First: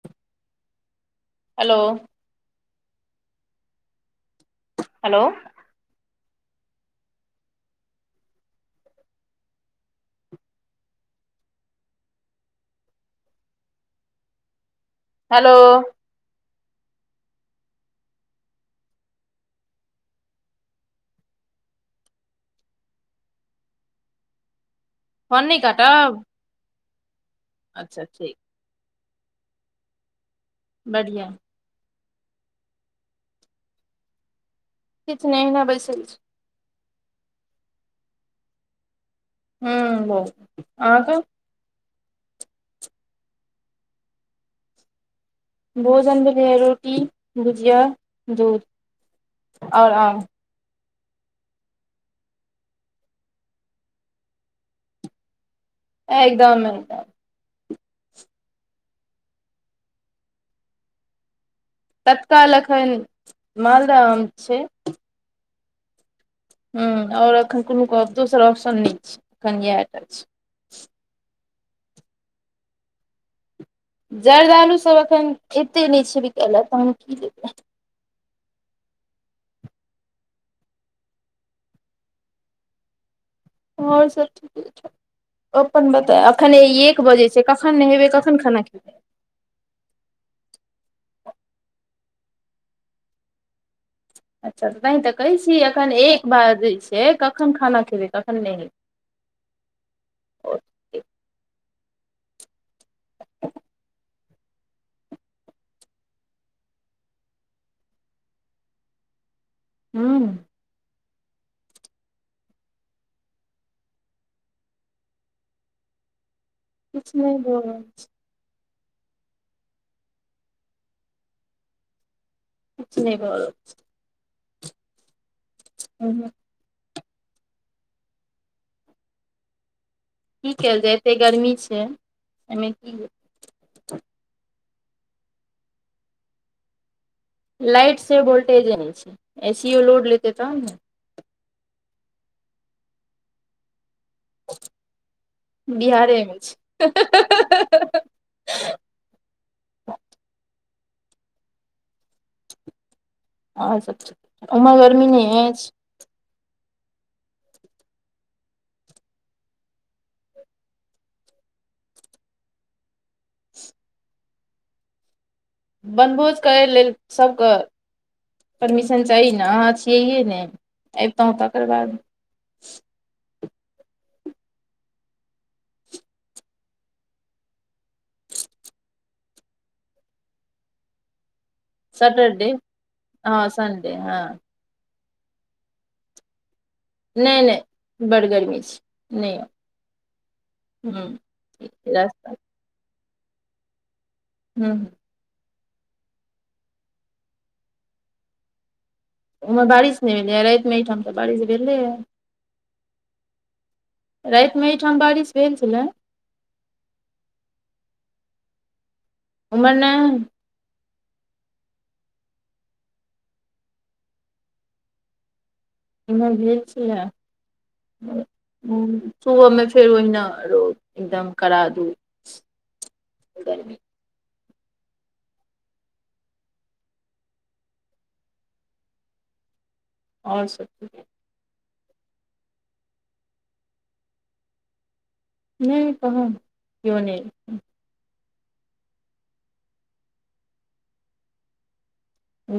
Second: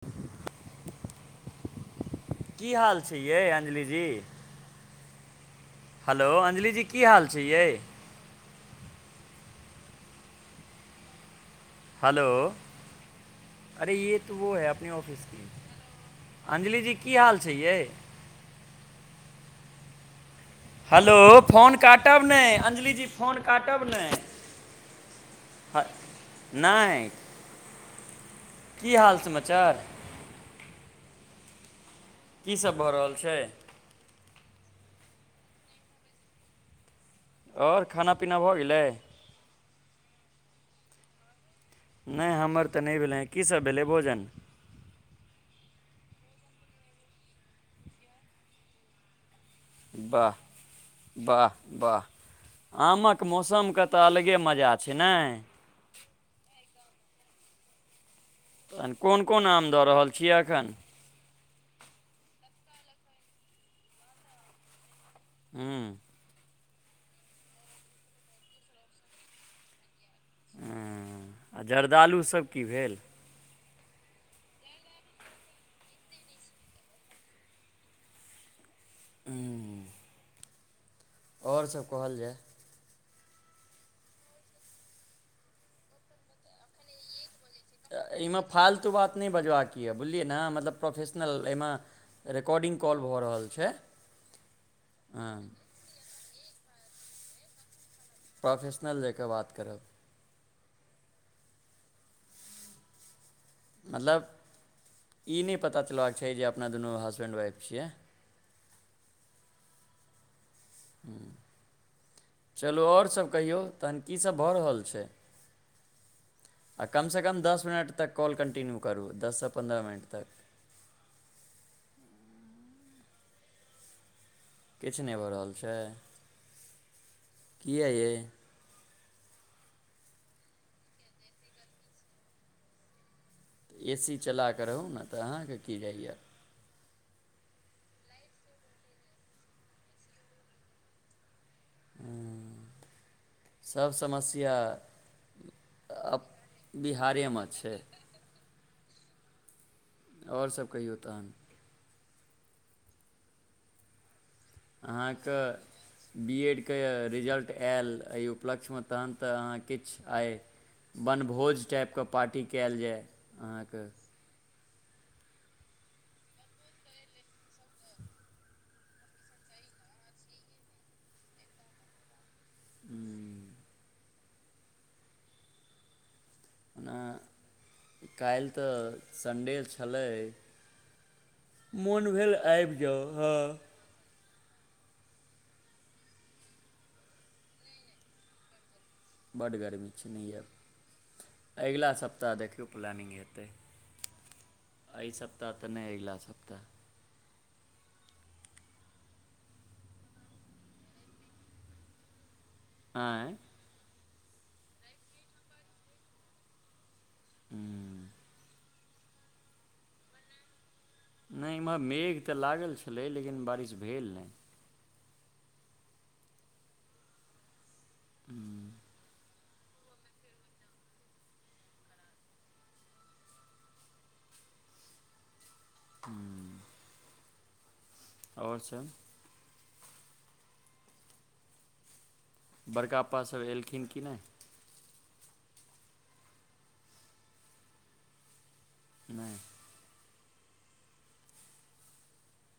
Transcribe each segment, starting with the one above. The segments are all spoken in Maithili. [unintelligible] हलो की हाल छै यै अंजलि जी हलो हलो, अंजलि जी की हाल छै यै हलो, अरे ये तो वो है अपने ऑफिस कि हेलो अंजलि जी की हाल छै यै हलो फोन काटब नै, अंजलि जी फोन काटब नै फोन नै काटब नहि अच्छा ठीक की हाल समाचार बढ़िया की सब भ रहल छै किछ नै अहिना बैसल छी और खाना पीना भ गेलै हूं भ गेलै, आंहा के नै हमर त नै भेलैये, की सब भेलै भोजन भोजन भेलैये रोटी भुजिया दुध वाह, वाह वाह आमक मौसमके त अलगे मजा छै नाइ एकदम एकदम तहन कोन कोन आम द रहल छि एखन तत्काल अखन मालदह आम छै हुं हुं, और अखन कुनु कहब कोनो दोसर ऑप्शन नहि छै। अखनि इएह टा छै हुं आ जर्दालुसब की भेल जरदालुसब अखन एते नहि छै बिकाइ ले, तहन हम की लेबै हुं और सब कहल जाय और सब ठीके ठाक, अपन बताब अखन एक बजै छै कखन नेहेबै एहिमे कखन खेनाइ फालतू खेबै बात नहि बजबाक यऽ बुझलियै ने मतलब प्रोफेशनल एहिमे रेकॉर्डिंग कॉल भ रहल छै अच्छा तैं त हँ कहै छी एखन एक बाजै छै, कखन खाना खेबै कख प्रोफेशनल जकाऽ बात करब हेतै ह [unintelligible] मतलब ई नहि पता चलबाक चाही जे अपना दुनू हसबैंड वाइफ छियै हूंम्म [inaudible] चलू आओर सब कहियौ तहन की सब भऽ रहल छै आ किछु कमसँ नहि कम भऽ दस रहल मिनट छै, तक कॉल कन्टिन्यू करू, दससँ पन्द्रह मिनट तक किछ नहि भऽ रहल छै किछु नहि भऽ रहल छै, किये यै की कैल जाय, एतेक गर्मी छै। एहिमे की ए सी चला कऽ रहू ने तऽ अहाँके की जाइए लाइट से वोल्टेज नहि छै, एसीओ लोड लेतै तहन ने उंम्म सब समस्य या बिहारे अप मे छै बिहारेमे छै? ओर सब कहीयौ तहन आओर सब ठीक उम्हर गर्मी अहाँके नहि अछि बी एड के रिजल्ट आयल, एहि उपलक्ष्यमे तखन तऽ अहाँ किछु आय वनभोज टाइपके पार्टी कयल जाय अहाँके वनभोज करय लेल सभके परमिशन चाही ने। अहाँ छियैे ने, अबितौं तकर बाद [inaudible] हँ काल्हि तऽ संडे छलै मोन भेल आबि जाउ हँ तेहें [unintelligible] नहि नहि, बड्ड गर्मी छै नहि बड्ड गर्मी छै नहि ह एब। अगिला रास्ता सप्ताह देखियौ प्लानिंग हेतै हूंम्म एहि सप्ताह तऽ नहि अगिला सप्ताह ओम्हर बारिश नहि भेलैए, रातिमे एहिठाम तऽ बारिश भेलैए आँय राति मे एहिठाम बारिश भेल छलै उंम्म ओम्हर नै नहि इम्हर मेघ तऽ लागल छलै लेकिन बारिश भेल नहि इम्हर भेल छलै उंम्म सुबहमे फेर ओहिना रौद एकदम कड़ा धूप गर्मी [inaudible] आओर सब आओर सब ठीक बड़का पा सभ एलखिन कि नहि? नहि कहाँ, कियो नहि एलखिन नहि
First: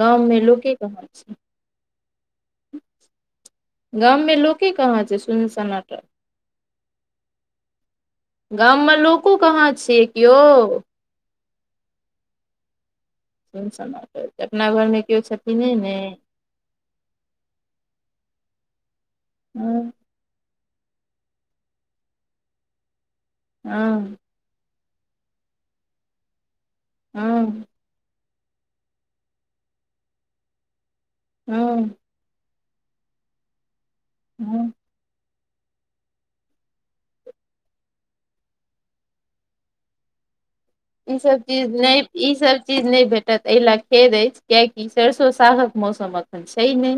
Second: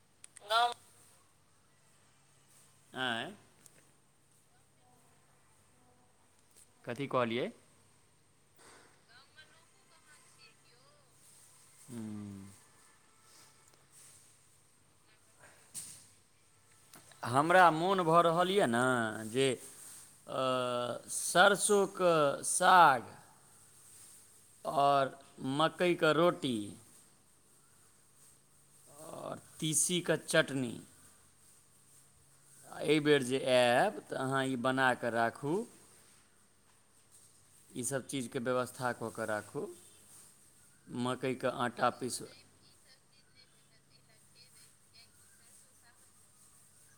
गाममे लोके कहाँ छै? आँय गाममे लोके कहाँ छै, सुन-सन्नाटा कथी कहलियै? गाममे लोको कहाँ छियै कियो हू सम अपना घर में कियो छथिन नय न हमरा मोन भऽ रहल यऽ न जे हँ अऽऽऽऽ सरसो कऽ साग हँ आओर मकैय कऽ रोटी हुंऽऽऽऽ तीसी कऽ चटनी हं एहिबेर जे आएब तऽ अहाँ ई हँ बनाकऽ राखू ई सभ चीज के व्यवस्था कऽ कऽ राखू ई सब मकइके चीज नै आटा पीसू ई सब चीज नय भेटत एहि लए खेद अछि कियाकि सरसो सागक मौसम अखन छै नय।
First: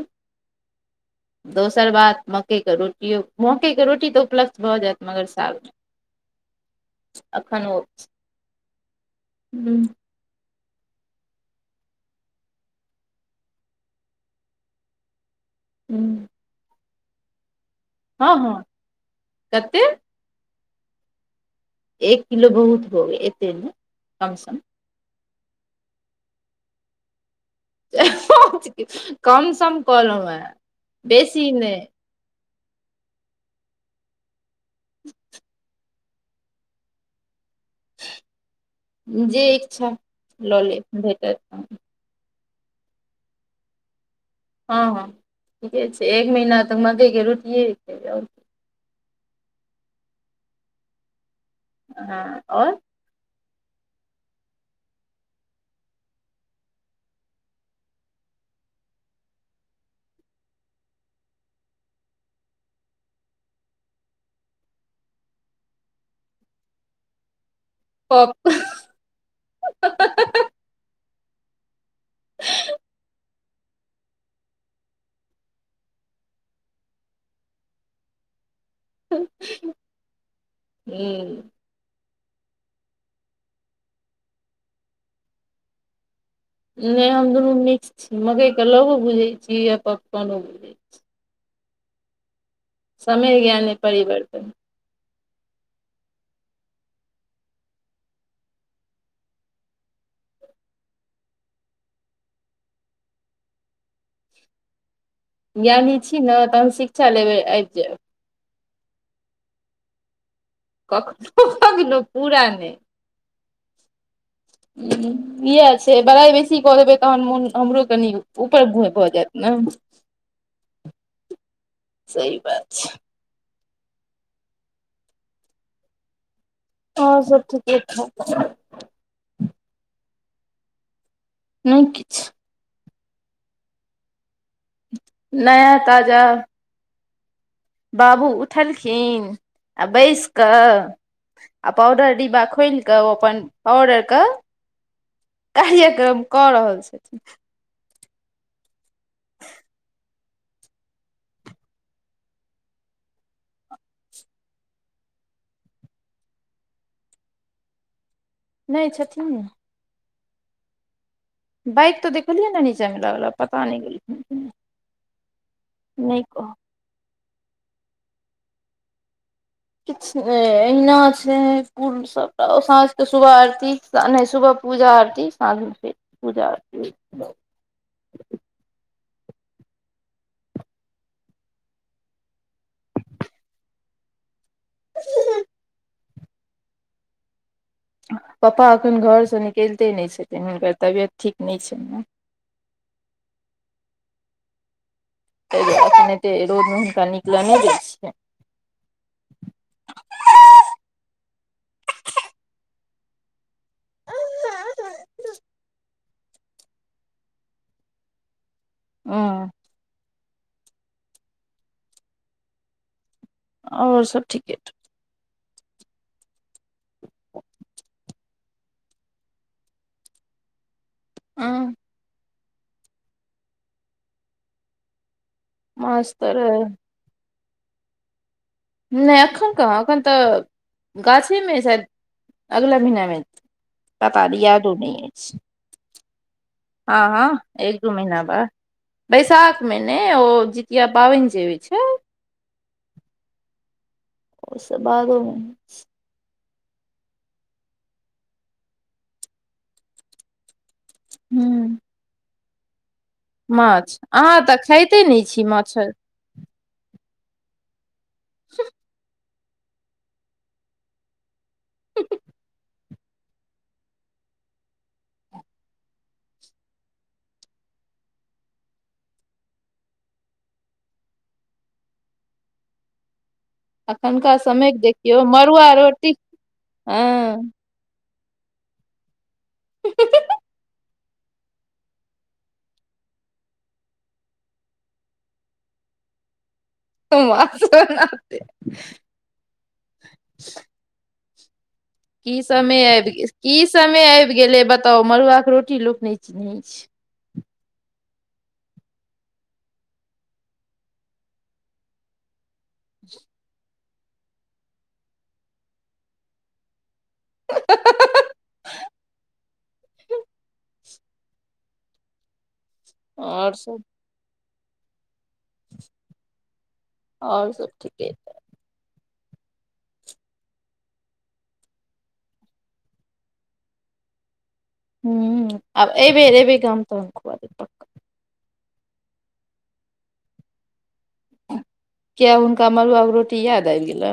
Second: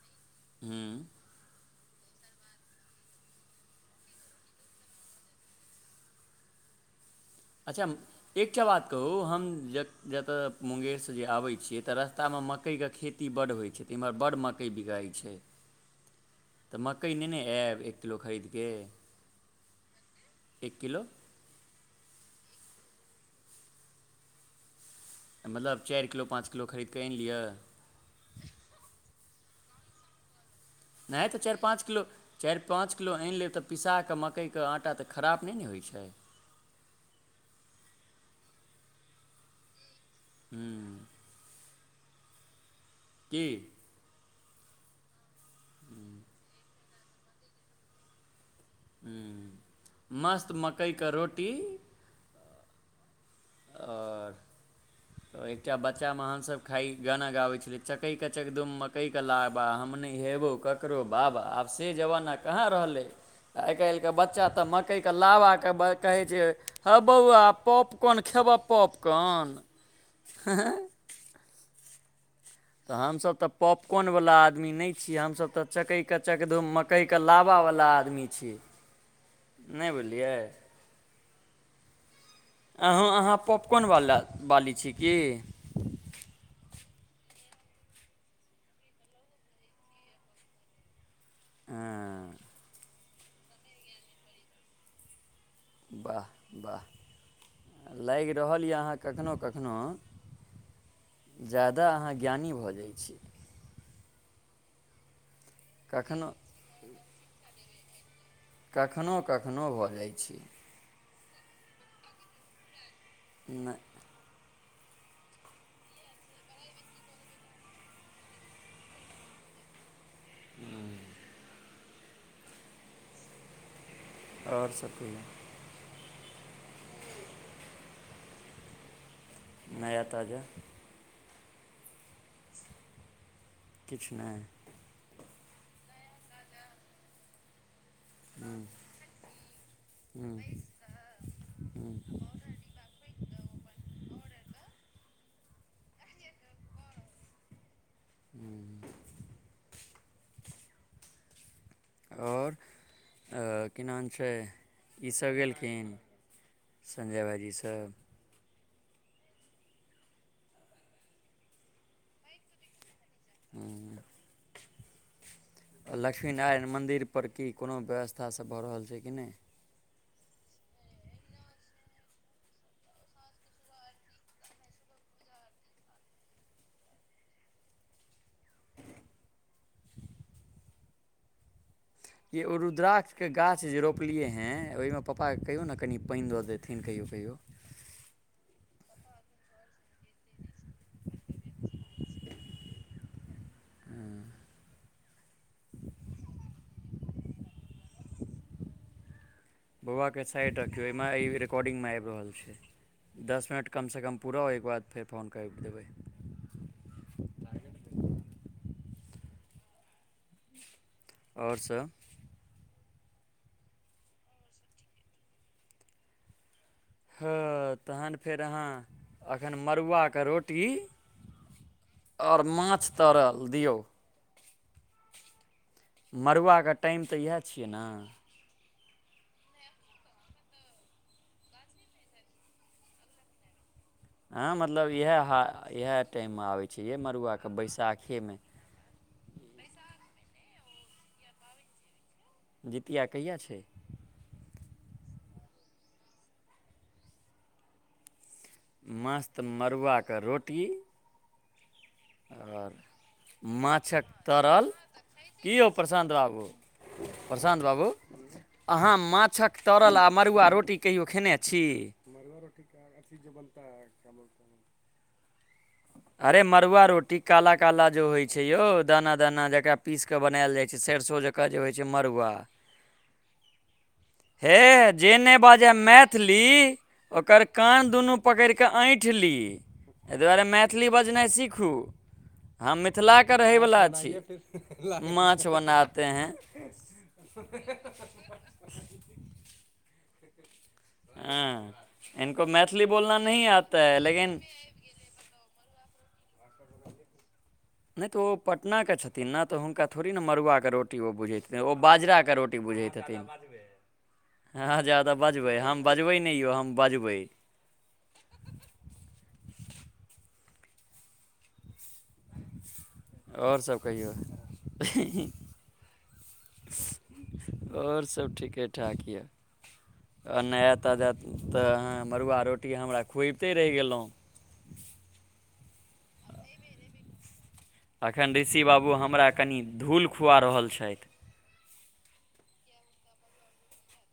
हूँ दोसर बात मकइके रोटियो मकइके रोटी तऽ उपलब्ध भऽ जायत मगर साग नै अच्छा म् एकटा बात कहू हम ज हूँ जतऽ मुंगेरसँ जे आबै छियै तऽ रस्तामे मकइके खेती बड्ड होइ छै, तऽ एम्हर बड्ड मकइ बिकाइ छै। हूँ त मकय नेने ऐब एक किलो हँ हँ खरीदके कते एक किलो एक किलो बहुत हो गेल एते नै कम सम मतलब चाइर किलो पाँच किलो खरीद कऽ आइन लिअ [unintelligible] कम सम कलहुँ हें नहि तऽ चाईर पाँच किलो चारि पाँच किलो आनि लेब तऽ पिसा कऽ मकइ कऽ आटा तऽ खराब नय ने होइ छै। जे ईक्षा लऽ ह्म लेब भेटत की हँ हँ ठीके छै एक महीना तऽ मकयके रोटिये खेबै और की हुं मस्त मकयक रोटी हँ आओर आओर तऽ एकटा बच्चा में अहाँ सभ खाइ गाना गाबै छलै चकय के चकधुम मकई के लाबा हम नय हेबउ ककरो बाबा आब से जबाना कहाँ रहलय आय कैल के बच्चा तऽ मकइके लावा के कहै छै ह बौआ पॉप पप खेबऽ पॉपकॉन हँ ऽऽऽ [inaudible] तऽ हमसभ तऽ पॉपकाॅन वला आदमी नय छी हमसभ तऽ चकै के चक धूम मक य क लावा वला आदमी छि नय बुझलीयै हूं अहाँ अहाँ पॉपकॉन वाला बाली छी की नय हम दुनू मिक्स छी मकइके लवो भुझै छी आ पॉपकोनो बुझै ऐं समय ज्ञाने परिवर्तन वाह वाह लागि रहल य अहाँ कखनो कखनो ज्यादा अहाँ ज्ञानी भऽ जाइ छी ज्ञानी छी कखनो नऽ तहन शिक्षा लेबै आबि जायब कखनो कखनो भऽ जाइ छी कखनो कखनो पूरा नय नय हू इएह छै बड़ाइ बेसी कऽ देबै तहन मोन हमरो कनि ऊपर भोय भऽ जायइत नऽ [unintelligible] सही बात छै ओर सब कहियो और सब ठीके ठाक छै नया ताजा नहि किछ किछ नहि नया ताजा बाबू उठलखिन आ बैस कऽ आ पाउडर डिब्बा खोल कऽ ओ अपन ऑर्डर के कार्यक्रम कऽ रहल छथिन [unintelligible] आओर की नाम छै ईसभ गेलखिन संजय भाजीसभ नहि छथिने बाइक तऽ देखलियैन नीचा म लागल पता नहि गेलखिन आ नहि कहब लक्ष्मीनारायण मन्दिरपर की कोनो व्यवस्थासभ भऽ रहल छै कि नहि किछ अहिना छै पूर् सबटा साँझ के शुभ आरती तऽ येहना सुबह पूजा आरती साँझमे फेर पूजा आरती ये ओ रुद्राक्षके गाछ जे रोपलियै हेँ ओहिमे पापाकेँ कहियओ नऽ कनि पानि दऽ देथिन कहियो कहियो पापा एखन घरसँ निकलिते नहि छथिन हुनकर तबियत ठीक नहि छनि ते दुआरे एखन ऐते रोदमऽ हुनका नीक लऽ नहि दै छियनि बौआ कऽ साइड रखियो एहिमे ई रेेकॉर्डिंगमे आबि रहल छै दस मिनट कमसँ कम पूरा होइके बाद फेर फोन काइट देबै [unintelligible] ओर सभ ओर सब ठीके हँ तहन फेर अहाँ एखन मड़ुआकऽ रोटी [unintelligible] ओर माछ तरल दियौ माछ तऽ रहै मड़ुआके टाइम तऽ इएह छियै नऽ नहि एखन कहाँ एखन तऽ गाछेमऽ शाय अगला महिनामे [unintelligible] यादो नहि अछि इहाय टाम मऽ आबे छै हँ यै हँ मड़ुआके एक दू महिना बैसाखेमे बाद बैसाख मे ने ओ जितिया पाबनि जे होइ छै जितििया कहिया छै ओ बादोमे [unintelligible] मस्त मड़ुआकऽ रोटी हू आओर माछक अहाँ तऽ तरल खाइते नहि छी की यौ माछ प्रशान्त बाबू। प्रशान्त बाबू अहाँ माछक तरल आ मड़ुआ रोटी। कहियो खेने छी। अरे मड़ुआ रोटी काला काला जो होइ छै यौ दाना दाना जकरा पीस क बनायल जाय छै सरसो जक। ओकर जे होइ छै मड़ुआ। अखुनका हे समय के जे देखियौ नहि बाजय मड़ुआ रोटी मैथिली ओकर। हँ कान दुनू पकड़िकऽ एठि ली ता दुआरे मैथिली बजनाइ सीखू। हँ मिथिला के रहे वला छी माछ बनाते है [unintelligible] े हँ। की समय आबि गेलै, कि समय आबि लेकिन गेलै बताउ मड़ुआके रोटी लोक नहि चिन्हैत छै नहि तऽ ओ पटना के छथिन न तऽ हुनका थोड़ी ने मड़ुआके रोटी ओ बुझैतथिन, ओ बाजराके रोटी बुझैत हथिन। हँ जादा बजबै, हम बजबै ने यौ हम बजबै। आओर ओर सभ सब कहियौ। ह आओर सब ओर ठीके सभ ठीके ठाक येए अ नया ताजा तऽ अहाँ मड़ुआ रोटी हमरा खुबिते रहि गेलहुँ ह आब एहि बेर एहि बेर गाम तऽ खुब द एखन ऋषि बाबू हमरा कनि धूल खुआ रहल छइथ। किया हुनका मडुआ के रोटी याद आबि गेल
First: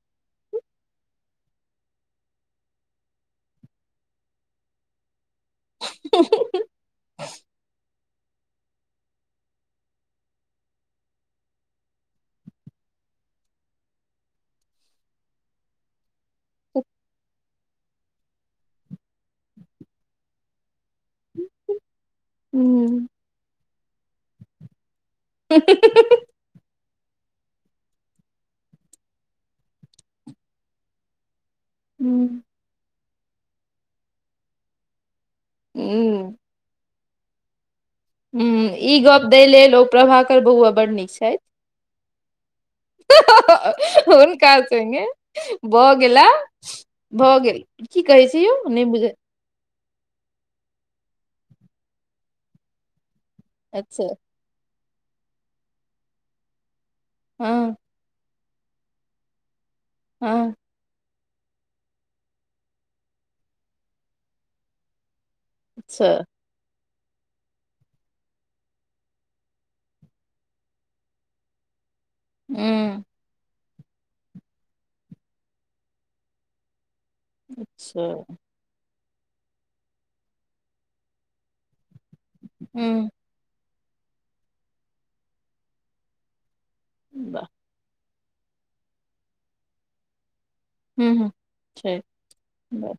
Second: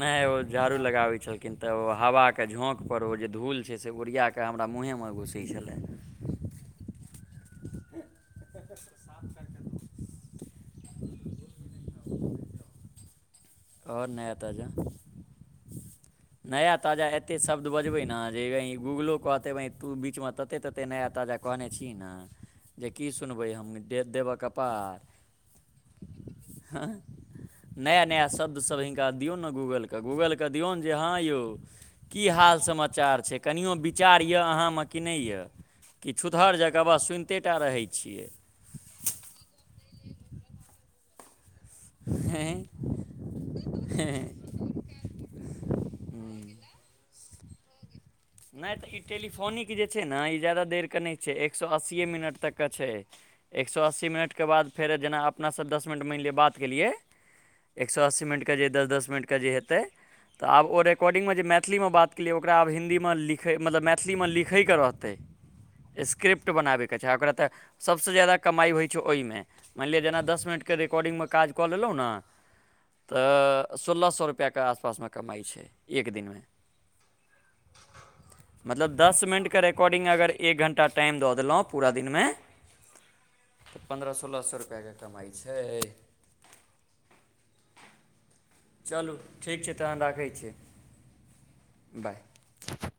नहि ओ झाड़ू लगाबे छलखिन ते ओ हवा के झोंक पर ओ जे धूल छै से उऊरिया के त हमरा मुँहेमे घुसै छलै। ह ह ह साफ करके ओर नया ताजा। नया ताजा एते शब्द बजबै ने जे कही गूगलो कहते तू बीचमे तते कतेक नया ताजा कहने छी ने जे की सुनबै हम दे देबय कपार। हूँ हूँ हूँ हूँ हूँ नया नया शब्द सब इनका दियो न गूगल के, गूगल के दियो न जे हँ यौ की ह हाल समाचार छै। कनयो विचार यऽ अहाँमे कि नहि य कि ह छूतहर जाकऽ आवाज सुनिते टा रहै छियै। ई गप्प दै लेल ओ प्रभाकर बौआ बड्ड नीक छै आए हा हा हा, उनका संगे भ गेला, भ गेल की कहै छै यौ नहि तऽ बुझल इटली फोनिक जे छै ने ई जदा देर के नहि छै एक सए अस्सीए मिनट तक के छै। एक सए अच्छा अस्सी मिनटके बाद फेर जेना अपनासँ दस मिनट मानि लिआ बात केलियै हँ। एक सए अस्सी मिनट के जे दस दस मिनट के जे हेतै, तऽ हँ आब ओर कॉर्डिंग मे जे मैथिली मे बात केलिय ओकरा आब हिन्दी मे लिखै मतलब मैथिली मे लिखैके रहतै अच्छा स्क्रिप्ट बनाबयके चाही ओकरा तऽ। सभसँ ज्यादा कमाइ होइ छै ओहिमे। मानि लिअ जेना दस मिनटके रिकॉर्डिंगमे काज कऽ लेलहुँ न ऊ अऽ अऽ सोलह सए रुपैआके आसपास मे कमाइ छै, एक दिनमे। अच्छा। मतलब दस मिनटके रिकॉडिंग अगर एक घण्टा टाइम दऽ देलहुँ पूरा दिनमे हूँ तऽ पन्द्रह सोलह सए रुपैआके कमाइ छै वाह चलू ठीक छै तहन राखै छी हूँ हूँ छै बाय बाय